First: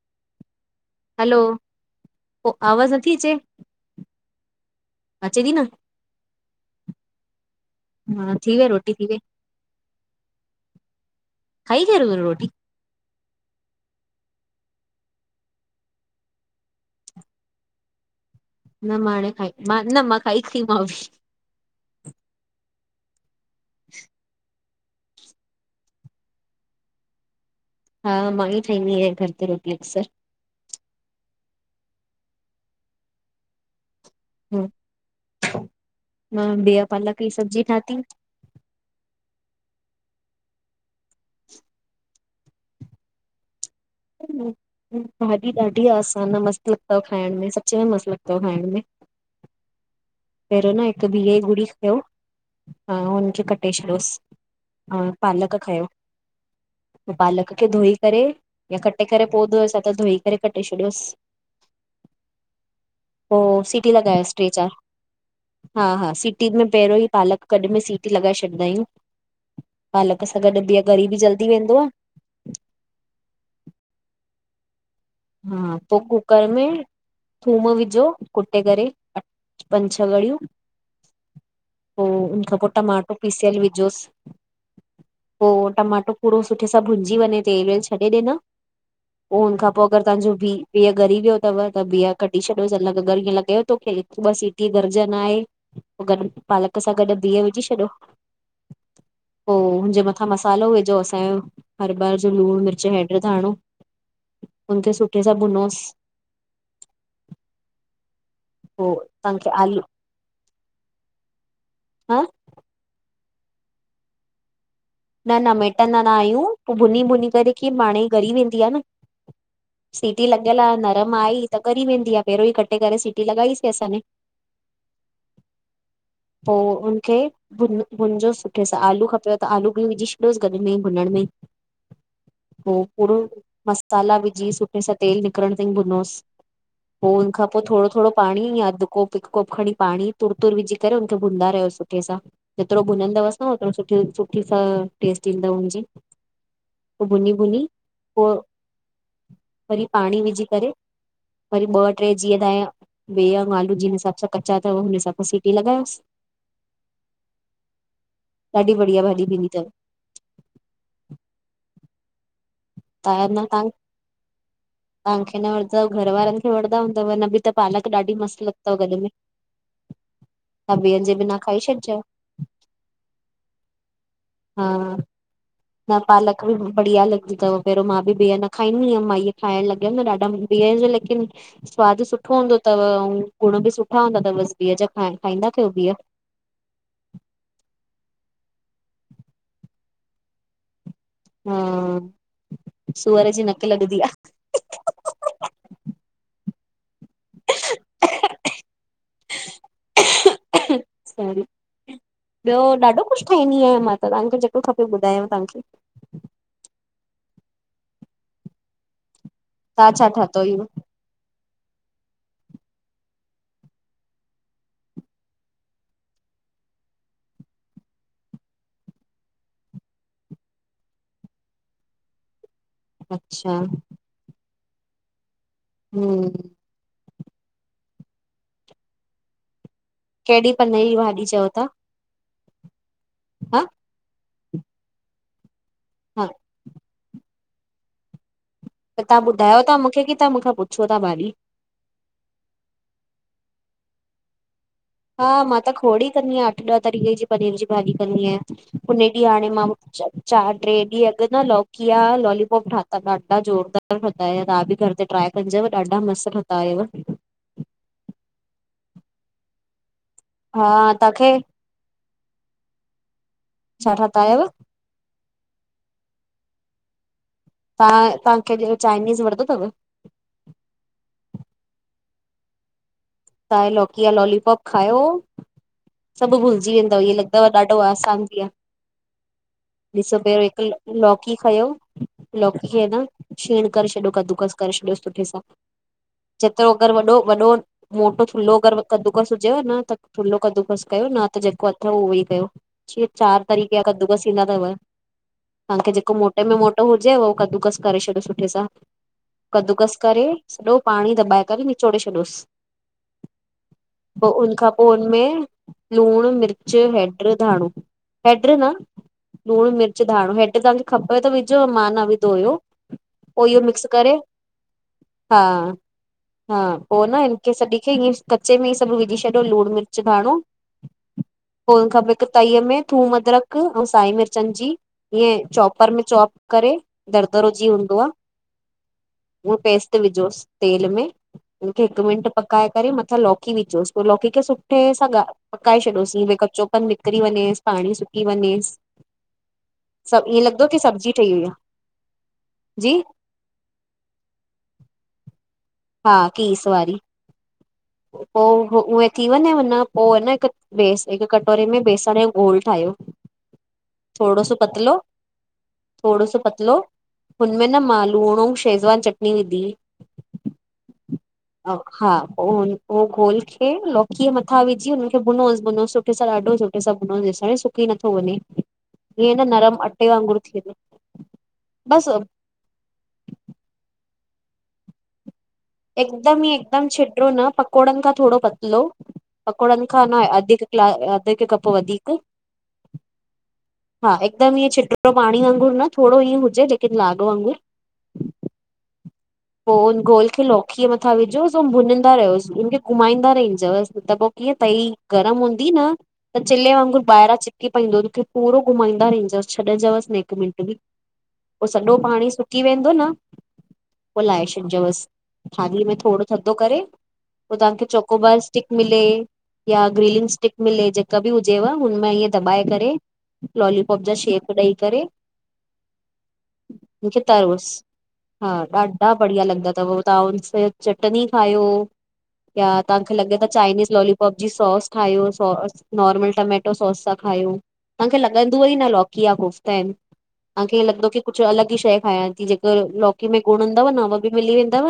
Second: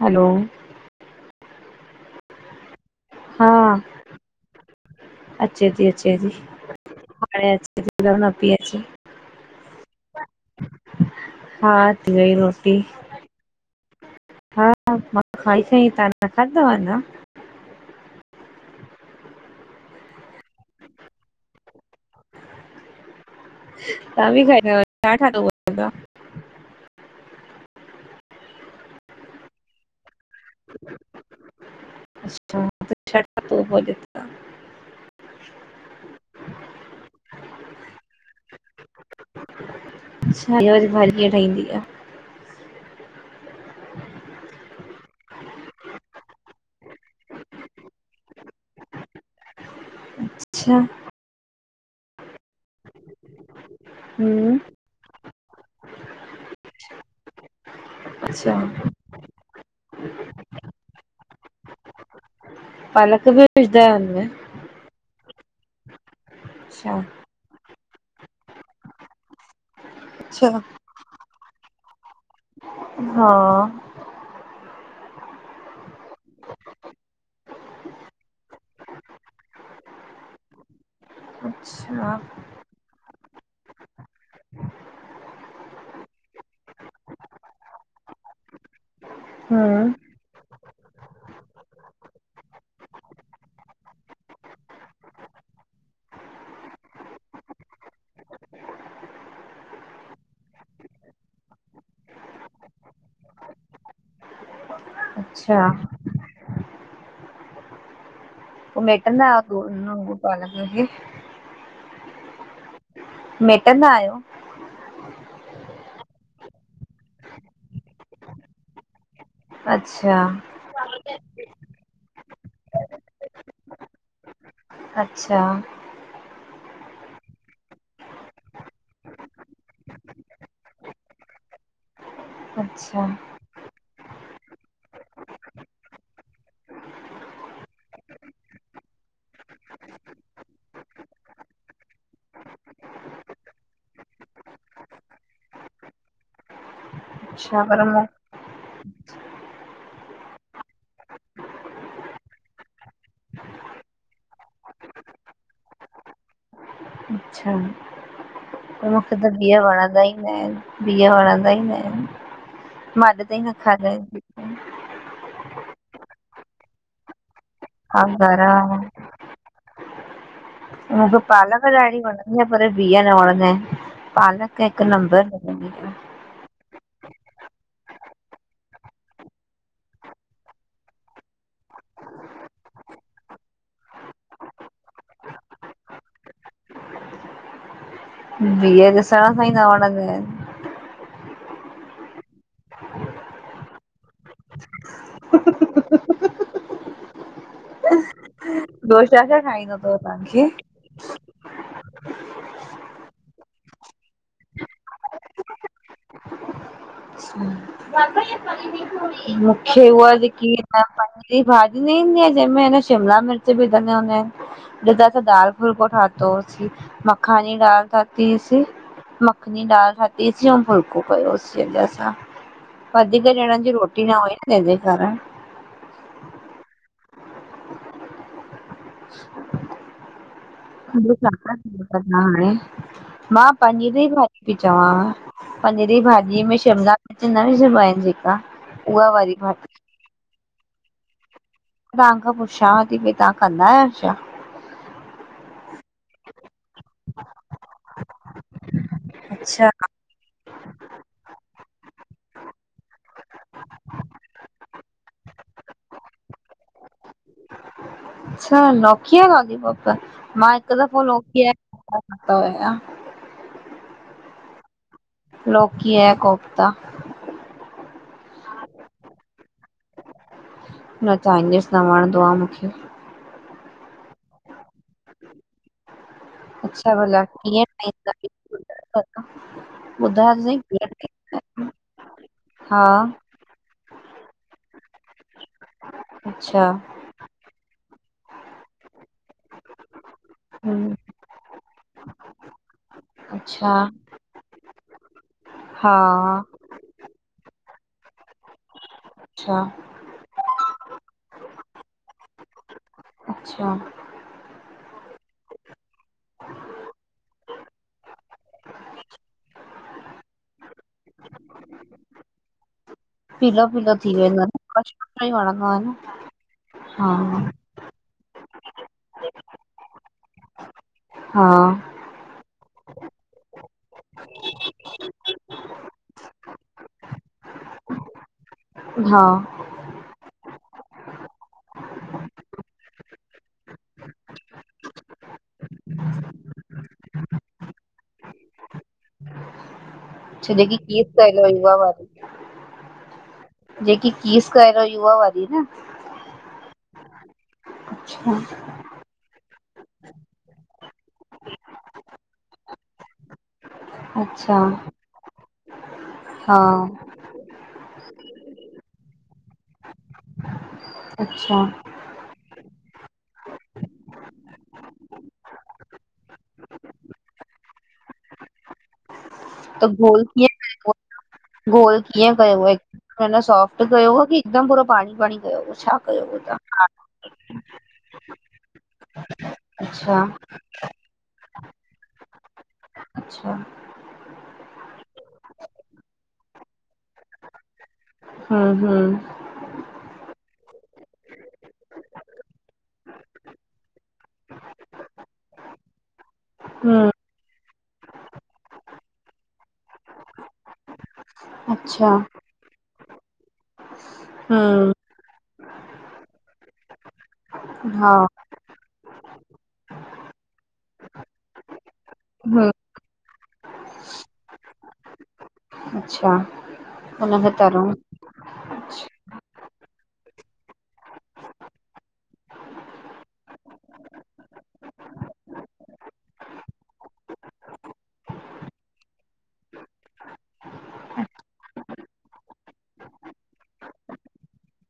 हलो hello, आवाज़ न थी अचे? हा अचे थी न, हाणे अचे थी न हा पई थी वई अचे रोटी थी वय? [inaudible] हा थी वई रोटी। हा मां खाई वयी, तव्हां न खादी अञां? न म हाणे खाई न मां खाई उथियुम तव्हां बि खादव छा ठायव? हा मां ई ठाहींदी आहियां घर ते रोटी अक्सर। [unintelligible] हा, मां बीह पालक जी सब्जी थाति। अच्छा, इहा भाॼीअ कीअं ठहंदी आ? भाॼी ॾाढी आसान आ, मस्त लॻंदव खाइण में सच में मस्त लॻंदव खाइण में। पहिरियों अच्छा न हिकु बीह जी गुड़ी खणो [unintelligible] हां हुनखे कटे छॾियोसि, हम्म हां पालक खयों। पालक खे धोई करे अच्छा या कटे करे पोइ धोओसि सां त धोई करे कटे शॾियोसि। पालक बि पोइ विझंदा आहियो सिटीयूं हुनमें? लॻायोसि टे चारि हा हा सीटी में पहिरियों अच्छा ई पालक गॾु में सिटी लॻाए छॾींदा आहियूं। पालक सां अच्छा गॾु बीह ॻरी बि जल्दी वेंदुव। हा हा पोइ कूकर में थूम विझो कुटे करे, पंज छह ॻड़ियूं अच्छा पोइ हुन खां पोइ टमाटो पीसियल विझोसि। पोइ टमाटो पूरो सुठे सां भुञजी वञे तेलु वेलु छॾे ॾे न पो उन खां हम्म तव्हांजो बीह ॻरी वियो अथव त बीह कढी छॾियोसि न ॻरियल लॻेव त हिकु- ॿ टी घुरज न आहे। पोइ गॾु पालक सां गॾु बीह विझी छॾियो पोइ हुन्जे मथां मसालो विझो असांजो हरु बारु जो लूणु मिर्च हेड धाणो हुनखे सुठे सां अच्छा भुञोसि पोइ मेहिटंदा तव्हांखे आहियो, आलू हुन वांगुरि पालक खे? हां मेहिटंदा आहियो? न न मेहिटंदा न आहियूं, पोइ भुञी भुञी करे पाणे ई ॻरी वेंदी आहे न। अच्छा सीटी लॻियल आहे न। त म आई त ॻरी वेंदी आहे, पहिरियों ई कटे करे सीटी लॻाईसीं असां ने। अच्छा पोइ हुनखे भुञजो सुठे सां आलू खपेव त आलू बीह विझी छॾोसि गॾु में ई भुञण में पोइ अच्छा पूरो मसाला विझी सुठे सां तेलु निकरणु ताईं भुञोसि पोइ हुनखां पोइ थोरो थोरो पाणी या अधि कोप हिकु कोप खणी पाणी तुर- तुर विझी करे हुनखे भुञंदा रहोसि। सुठे सां जेतिरो भुञंदवसि न उहो ओतिरो सुठी सुठी टेस्ट ईंदव मुंहिंजी पोइ भुञी भूञी अच्छा पर मूं पोइ वरी पाणी विझी करे वरी ॿ टे जीअं त बीह ऐं आलू जिन हिसाब सां कचा अथव हुन हिसाब सां सीटी लॻायोसि। अच्छा ॾाढी त बढ़िया मूंखे भाॼी त थींदी बीह अथव वणंदा खादाई न आहिनि, बीह वणंदा ई न आहिनि, मां कॾहिं न खादा‌ ई आहिनि। तव्हां खे न वणदव घर वारनि खे वणदा हूंदव न बि त पालक ॾाढी ॻाढ़ा वारा मस्तु लॻंदव गॾ में। तव्हां बिहनि उहो जे जो बिना खाई पालक छॾिजो ॾाढी वणंदी [unintelligible] मूंखे पर बीह न वणंदा आहिनि। पालक हा हिकु नंबर न आहे पालक बि बढ़िया लॻी अथव। पहिरीं मां बीह न खाईंदी हुअमि, मां इहे ठाइण लॻियमि न ॾाढा बीह जो लेकिन सवादु सुठो हूंदो अथव ऐं गुण बि सुठा हूंदा अथव बसि बीह जा। खा खाईंदा कयो बीह। बीह ॾिसण में सां ई न वणंदा आहिनि। हुं, सूअर जी नक लॻदी आह। [unintelligible] ॿियो छा- छा ठाइण ईंदो अथव तव्हांखे? आहे सॉरी ॿियो ॾाढो कुझु ठाहींदी आहियां मां त तव्हांखे जेको खपे ॿुधायांव तव्हांखे। हम्म [unintelligible] [unintelligible] मूंखे तव्हां छा उहा ठातो जेकी लिखी इहो? पांजी। हे भाॼी न ईंदी आहे जहिंमें शिमला मिर्च विधल हूंदा आहिनि। असां त दाल फुलको ठातो होसीं, मखानी दाल ठातीहुईसिं मखनी दाल खाधीसीं अऊं फुलको कयोसीं अॼु असां। वधीक अच्छा ॼणनि जी रोटी न हुई न तेंजे कारण हम्म। कहिड़ी पनीर जी [unintelligible] भाॼी छा चओ था? कंदा हाणे मां हा पनीर जी भाॼी ती चवांव पनीर जी हा भाॼी में शिमला अॼु नईं सुभायईं जेका त उहा तां वारी ॿुधायो भाॼी ता कि मुखे की मूंखां पुछो था भाॼी? तांखां पुछांव थी भई तां कंदा आहियो छा? हा मां त खोड़ ई कंदी आहियां अठ ॾह तरीक़े जी पनीर जी भाॼी कंदी आहियां, उन ॾींहुं हाणे अच्छा मां चारि टे ॾींहं अॻु न लौकिया लॉलीपॉप ठाता, ॾाढा ज़ोरदार ठहंदाया तवां बि घर ते ट्राय मुंजा बि ॾाढा मस्तु ठवंदा अयव। त लौकीय जा लॉलीपॉप मां हा हिकु दफ़ो तव्हांखे लौकीय [unintelligible] खादा हुया। छा ठातायव? लौकीया जा कोफ्ता तां तांखे चाइनीज़ वणंदो तव? न, चाइनीज़ न वणंदो आ मुखे। ताए लौकीया लॉलीपॉप खायो, सभु भुलिजी अच्छा वेंदव ईअं भला लॻंदव कीअं ॾाढो ठाहींदा आसानु थिया। आहियो? ॾिसो ॿुधायो पहिरियो त सही कीअं हिकु लौकी ठाहींदा खंयो, आहियो? लौकी खे हा न छीण करे छॾियो कद्दूकस करे छॾियोस सुठे सां, अच्छा जेतिरो घर वॾो वॾो मोटो थुल्हो अगरि कदूकस हुजेव न, त थुल्हो कदूकस हम्म कयो न त जेको अथव उहो ई कयो। जिअं चार अच्छा तरीके जा कद्दूगस इंॾा तव तव्हांखे हा जेको मोटे में मोटो हुजे उहो कद्दूकस करे छॾियो सुठे सां, अच्छा कद्दुकस करे सॼो पाणी दॿाए करे निचोड़े छॾियोसि। अच्छा। पो हुन खां पोइ हुन में लुणु, मिर्च हेड्र, धाणो। हैड्र न? लूण, मिर्च, धाणो, हेड्र तांखे खपेव त विझो, मां न विधो हुयो। पोइ इहो पीलो मिक्स पीलो करे, थी वेंदो आ न कच्चो कच्चो ई हा, वणंदो आ न हा पोइ न हिन तॾिखां ईअं कच्चे मेई सब विझी सॾियो लूण, मिर्च, धाणो हा पोइ उन खां बि हिक तईअ में थुम अदरक ऐं साई मिर्चनि जी ईअं चॉपर में चॉप करे, दरदरो जीअं हूंदो आ। हा उहो पेस्ट विझोस तेल में, उनखे हिक मिन्ट पकाए करे मथां लौ लौकी विझोसि पो लौकी खे सुठे सां पकाए छॾोसि, ईयं कचोपन निकिरी वञेस पाणी सुक की वञेस छॾकी कीज़ सब्जी ठही पयल वई आ हुई उहा वारी जी जेकी कीज़ करे, युवा वारी न? हा कीज़ वारी, अच्छा पो उहे थी वञेन पोइ आञा न हिक बेस हिक कटोरे में बेसण जो घोल ठाहियो। थोडो सो अच्छा पतलो? थोडो सो पतलो, हा हुनमें न मां लूण अऊं शेज़वान चटनी विधी। अच्छा हा पो उन घोल खे लोकीअ य मथां विझी हुन खे भूनोस-भूनोस ॾाढो सुठे सां भूनोस जेस ताणी सुकी नथो वञे। ईय न [unintelligible] त घोल वांगुरु किय थी वञे कयुव [unintelligible] गोल बसि कीअं कयुव अञा सोफ्ट कयोव की हिकदम पूरो पाणी-पाणी कयुव? एकदम ई एकदम छिट्रों न, पकोड़नि खां थोरो पतलो। पकोड़नि खां न अच्छा अध क्लास [unintelligible] अध हिकु कप वधीक अच्छा। हा एकदमि ईअं छिट्रों पाणी वांगुरु न, थोरो ईअं हुजे लेकिन लाॻ वांगुरु। हम्म-हम्म पो हुन घोल खे लौकीअ मथां विझोसि अउ भुञंदा रहियोसि हुनखे घुमाईंदा रहंदजसि त पो कीअं तई गरम हूंदी न त चिल्ले वांगुर हम ॿाहिरां चिपकी पईंदो तोखे पूरो घुमाईंदा रहजोसि छॾजोसि न हिक मिनंट बि। पो सॼो अच्छा पाणी सुकी वेंदो न पो लाहे छॾिजो हम बस थाली में थोरो थधो करे पो तव्हांखे हा चोको बस स्टिक मिले या ग्रीन स्टिक मिले जेका बि हुजेव हुनम हम दॿाए करे लॉलीपॉप जा शेप ॾेई करे अच्छा उनखे हुनखे तरोस, तरूं हा। अच्छा, ॾाढा बढ़िया लॻंदा तव तव्हां उन सां चटनी खायो या तव्हांखे लॻे त चाइनीज़ लॉलीपॉप जी सॉस ठाहियो सॉस नार्मल टमेट टमाटर सॉस सां खायों तव्हांखे लॻंदुवई न लौकी या कोफ्ता आहिनि। तव्हांखे लॻंदो की कुछ अलॻि ही शइ खाया थी, जेके लॉकी में गुण हंदव न उह बि मिली वेंदव।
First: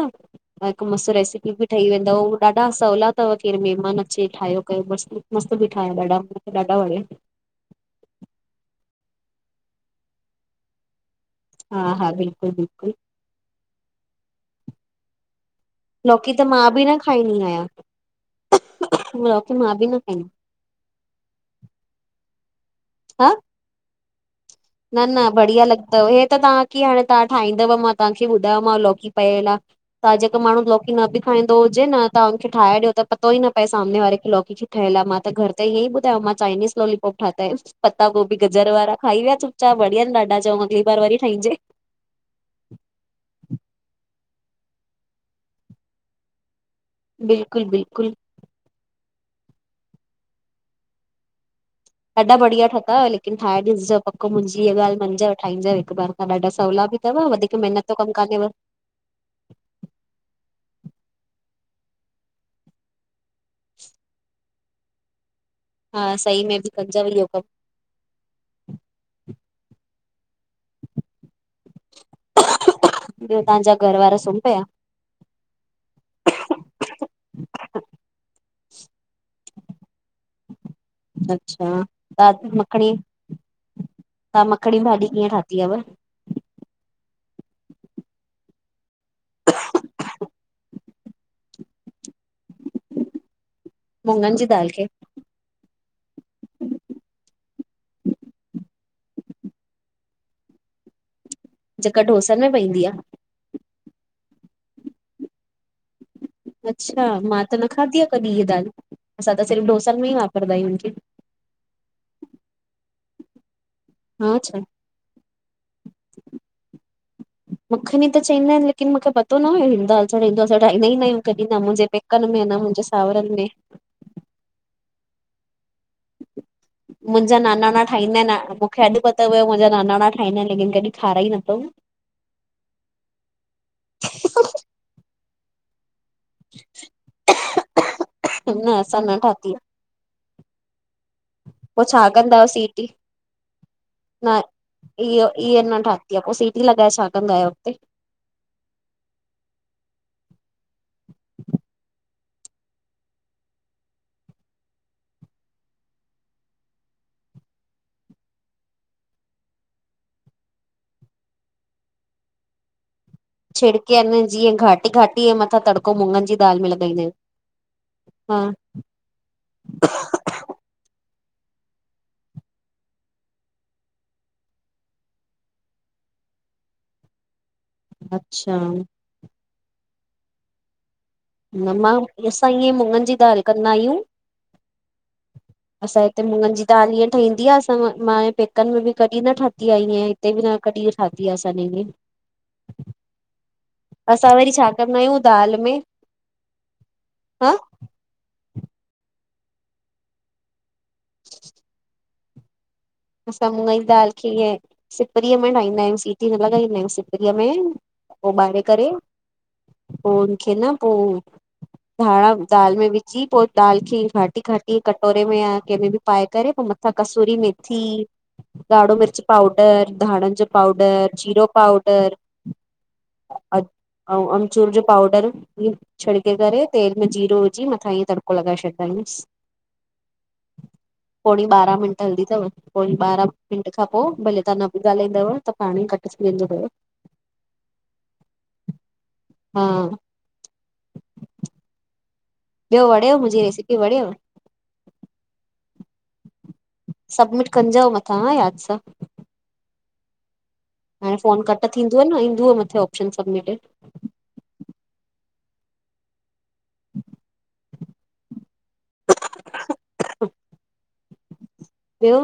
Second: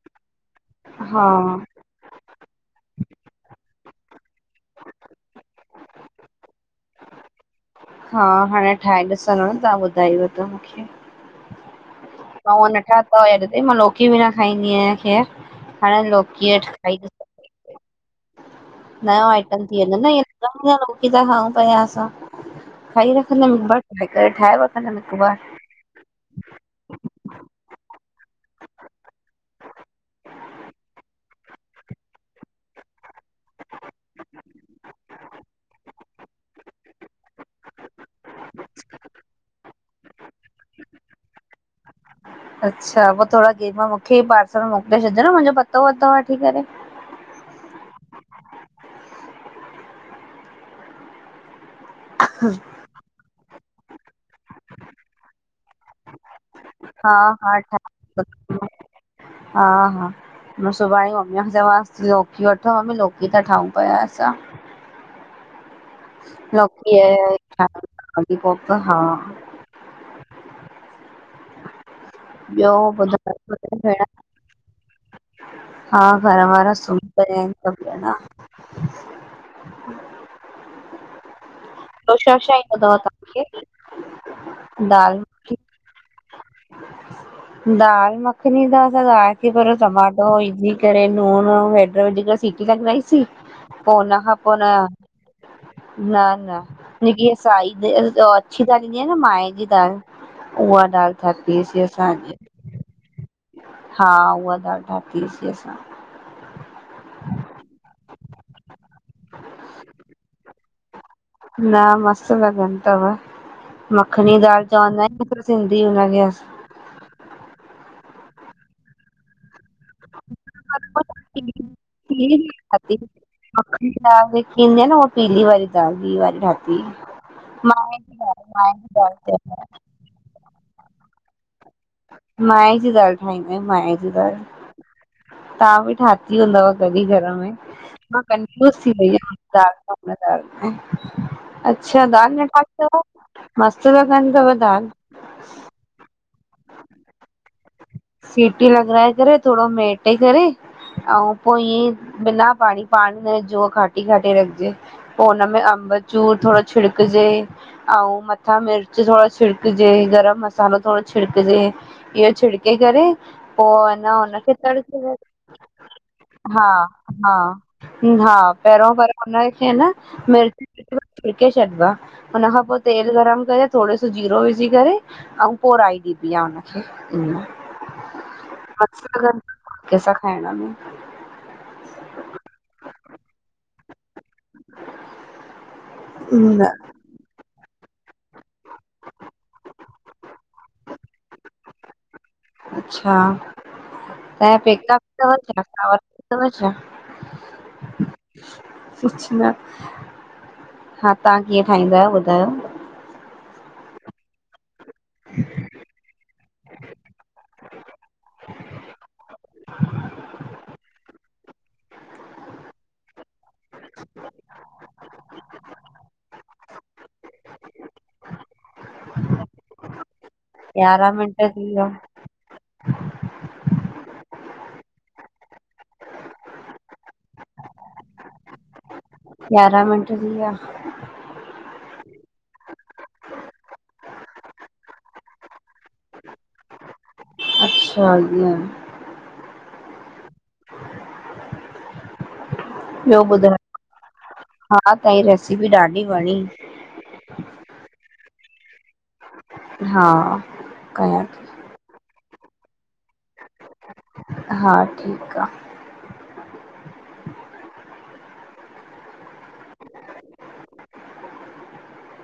त हिक मस्तु हा रेसिपी बि ठही वेंदव उ ॾाढा सवला तव केरु महिमान अचे ठाहियो कयो मस्त। मस्तु बीठाहि ॾाढा, ॾाढा वणया। हा हाणे ठाहे ॾिसंदम, तव्हां ॿुधायव त मूंखे। हा हा बिल्कुल मां उअं न बिल्कुल। ठाता हुया अॼु ताईं, मां लोकी बि न खाईंदी आहियां खैर, हाणे लौकी त लोकीअ मां जा ठाइंदमि। [unintelligible] नयो लौकी आइटम मां थी बि वेंदो न खाईंदी लॻंदो न कि लोकी था खाऊं पिया असां खाई हा रखंदम [inaudible] न न बढ़िया लॻंदव, हे त तव्हां की हाणे तव्हां ठाहींदव मां तव्हांखे ॿुधायोमांव लौकी पयल आ। तव्हां जेको माण्हू लौकी न बि खाईंदो हुजे न तव्हां हुनखे ठाहे ॾियो त पतो ई न पए सामने वारे खे लॉकी ठहियल आ मां त घर ते ईअं ई ॿुधायो मां चाइनीज़ लॉलीपॉप ठाता इन पत्ता गोभी, गजर वारा खाई विया चुप - त वढञन ॾाढा, चऊं अॻली बार वरी ठाहीजे। अच्छा पो थोरा गेम मूंखे भी पार्सल मोकिले छॾिजो न मांजो पतो वतो वठी करे। बिल्कुल बिल्कुल। ॾाढा बढिया ठताव लेकिन ठाए ॾिसजो पक मुंहिंजीअ हिअं ॻाल्हि मंञजो ठाहिजो हिकु बार खां ॾाढा- सवला बि हा तव हा वधीक महिनत जो कम ठाहे कानेव। हा हा मां सुभाणे ही मम्मी खे चवास थी लो वठो मम्मी लौकी था ठायूं पिया असां। हा सही में बि लौकी कंजव इहो कम ॿियो ॿियो ॿुधायो तव्हांजा घर [unintelligible] वारा सुम पया? हा, घर वारा, सुम पया आहिन, सॿ जणा। [inaudible] अच्छा! ॿियो छा त छा ईंदो मखड़ी, अथव तव्हांखे तव्हां मखड़ी, भाॼी दाल कीअं मखनी ठाही-? आहेव [unintelligible] दाल मखनी, त असां दाल, टमाटो, विझि करे लून हैड विझी, करे सिटी लॻाईसीं, पोइ मुङनि हुनखां जी पोइ, न दाल खे न न जेकी, साई अछी दाल ईंदी आहे, न माए, जी दाल उहा दाल, ठातीअस। जेका, ढोसनि में पवंदी आ,? हा उहा, दाल, ठातिसे असां अच्छा! मां त न खाधी आहे, कॾहिं इअ दाल, असां त सिर्फ़ु डोसनि, में ई वापरंदा आहियूंखे। न, मस्तु, लॻनददी तव मखणी हा छा दाल, चवंदा ई, सिंधी दाल, हुन खे मखणी, त चवंदा आहिनि, लेकिन, मूंखे पतो न हुयो, हि दाल चढ़ी, दोसा ठाईंदो ई ना आहियूं, कॾहिं, न मुंहिंजे पेकनि में न मुंहिंजे सावरनि, में दाल, मखनी जेकीं ईदी आहे, न उ पीली, वारी ी वारी ठी मुंहिंजा म [inaudible] नानाणा ठाहींदा खाईंदा आइन, लेकिन कॾहिं ठाराई, न अथऊँ। माए, जी दाल ठाहींदा आयूं, माए जी दाल, तां बि ठाती, हूंदव कॾहिं घर, में मां न कंफ्यूस, थी असां वई न ठाती आ, आहियाँ, पो अच्छा छा दाल कंदा न आहियो ठाई सीटी? तव, मस्तु लगनि तव दाल, इआ, न थाति आहे, पोइ सीटी लॻाए, छा कंदो आहियो, हुते सीटी लॻाए, करे थोरो मेटे, करे ऐं पोइ, ईअं बिना पाणी, पाणी न विज्जे, घाटी घाटी, रखजे पोइ, ऊन में अंबचूर, थोरो छिड़किजे, ऐं, मथां मिर्च थोरो छिड़कजे, गरम मसालो थोरो छिड़कजे, इहो छिड़क छिड़के, करे पोइ, छिड़के अने इन खे जीअं घाटी तड़को, घाटी जे मथां तड़को मुङनि जी दाल हा में लॻाईंदा आहियूं। हा हा, पहिरियों, पर हुन खे न मिर्च, [unintelligible] छॾिबो आहे। हुन खां पोइ, तेल गरम करे, थोरो सो जीरो विझी, करे ऐं, पोई राई, ॾिबी आहे, हुनखे अच्छा, [unintelligible] कहिंसा खाइण में [unintelligible] असां, इएं मुगन, जी दाल कंदा आहियूं। असां जे हिते, मुगनि जी न, दाल, इअं ठहींदी आहे। मां, पेकनि में बि कॾहिं न ठाही, आहे हिते बि न कॾहिं ठाही आहे, असां अच्छा असां वरी तव्हां जा छा पेका कंदा [unintelligible] आहियूं दाल में हा [unintelligible] हा, तव्हां कीअं ठाहींदा, आहियो ॿुधायो, असां मुगन जी दाल, खे ईअ सिपरीअ, में ठाहींदा, आहियूं सिटी लॻाईंदा आहियूं, सिपरी में पोइ उॿारे, करे पोइ हुनखे, न पोइ [inaudible] धाणा दालि, में विझी, पोइ दालि खे घाटी घाटी, कटोरे में या कंहिंमें बि पाए, करे पोइ कसूरी मेथी, ॻाढ़ो मिर्च पाउडर, धाणनि जो पाउडर, यारहं पाउडर, मिंट जीरो थी विया पाउडर, ऐं, अमचूर जो पाउडर, बि छिड़के करे तेल में जीरो विझी मथां ईअं तड़को लॻाए छॾाईंदस। यारहं मिंट थी विया। पोणी ॿारहां मिंट हलदी तव। पोणी ॿारहं मिंट खां पो भले तव्हां न बि ॻाल्हाईंदव त पाण ई कट थी वेंदो तव। अच्छा ईंअ। हा ॿियो वणयव मुंजी रेसिपी वणियव। हा तहांजी रेसिपी ॾाढी वणी। सबमिट कंजो मथां हा याद सां। हा हाणे कयां फोन थी कट थींदुव न इंदुव मथे ऑप्शन सबमिटिड। हा ठीक आ। [inaudible] ॿियो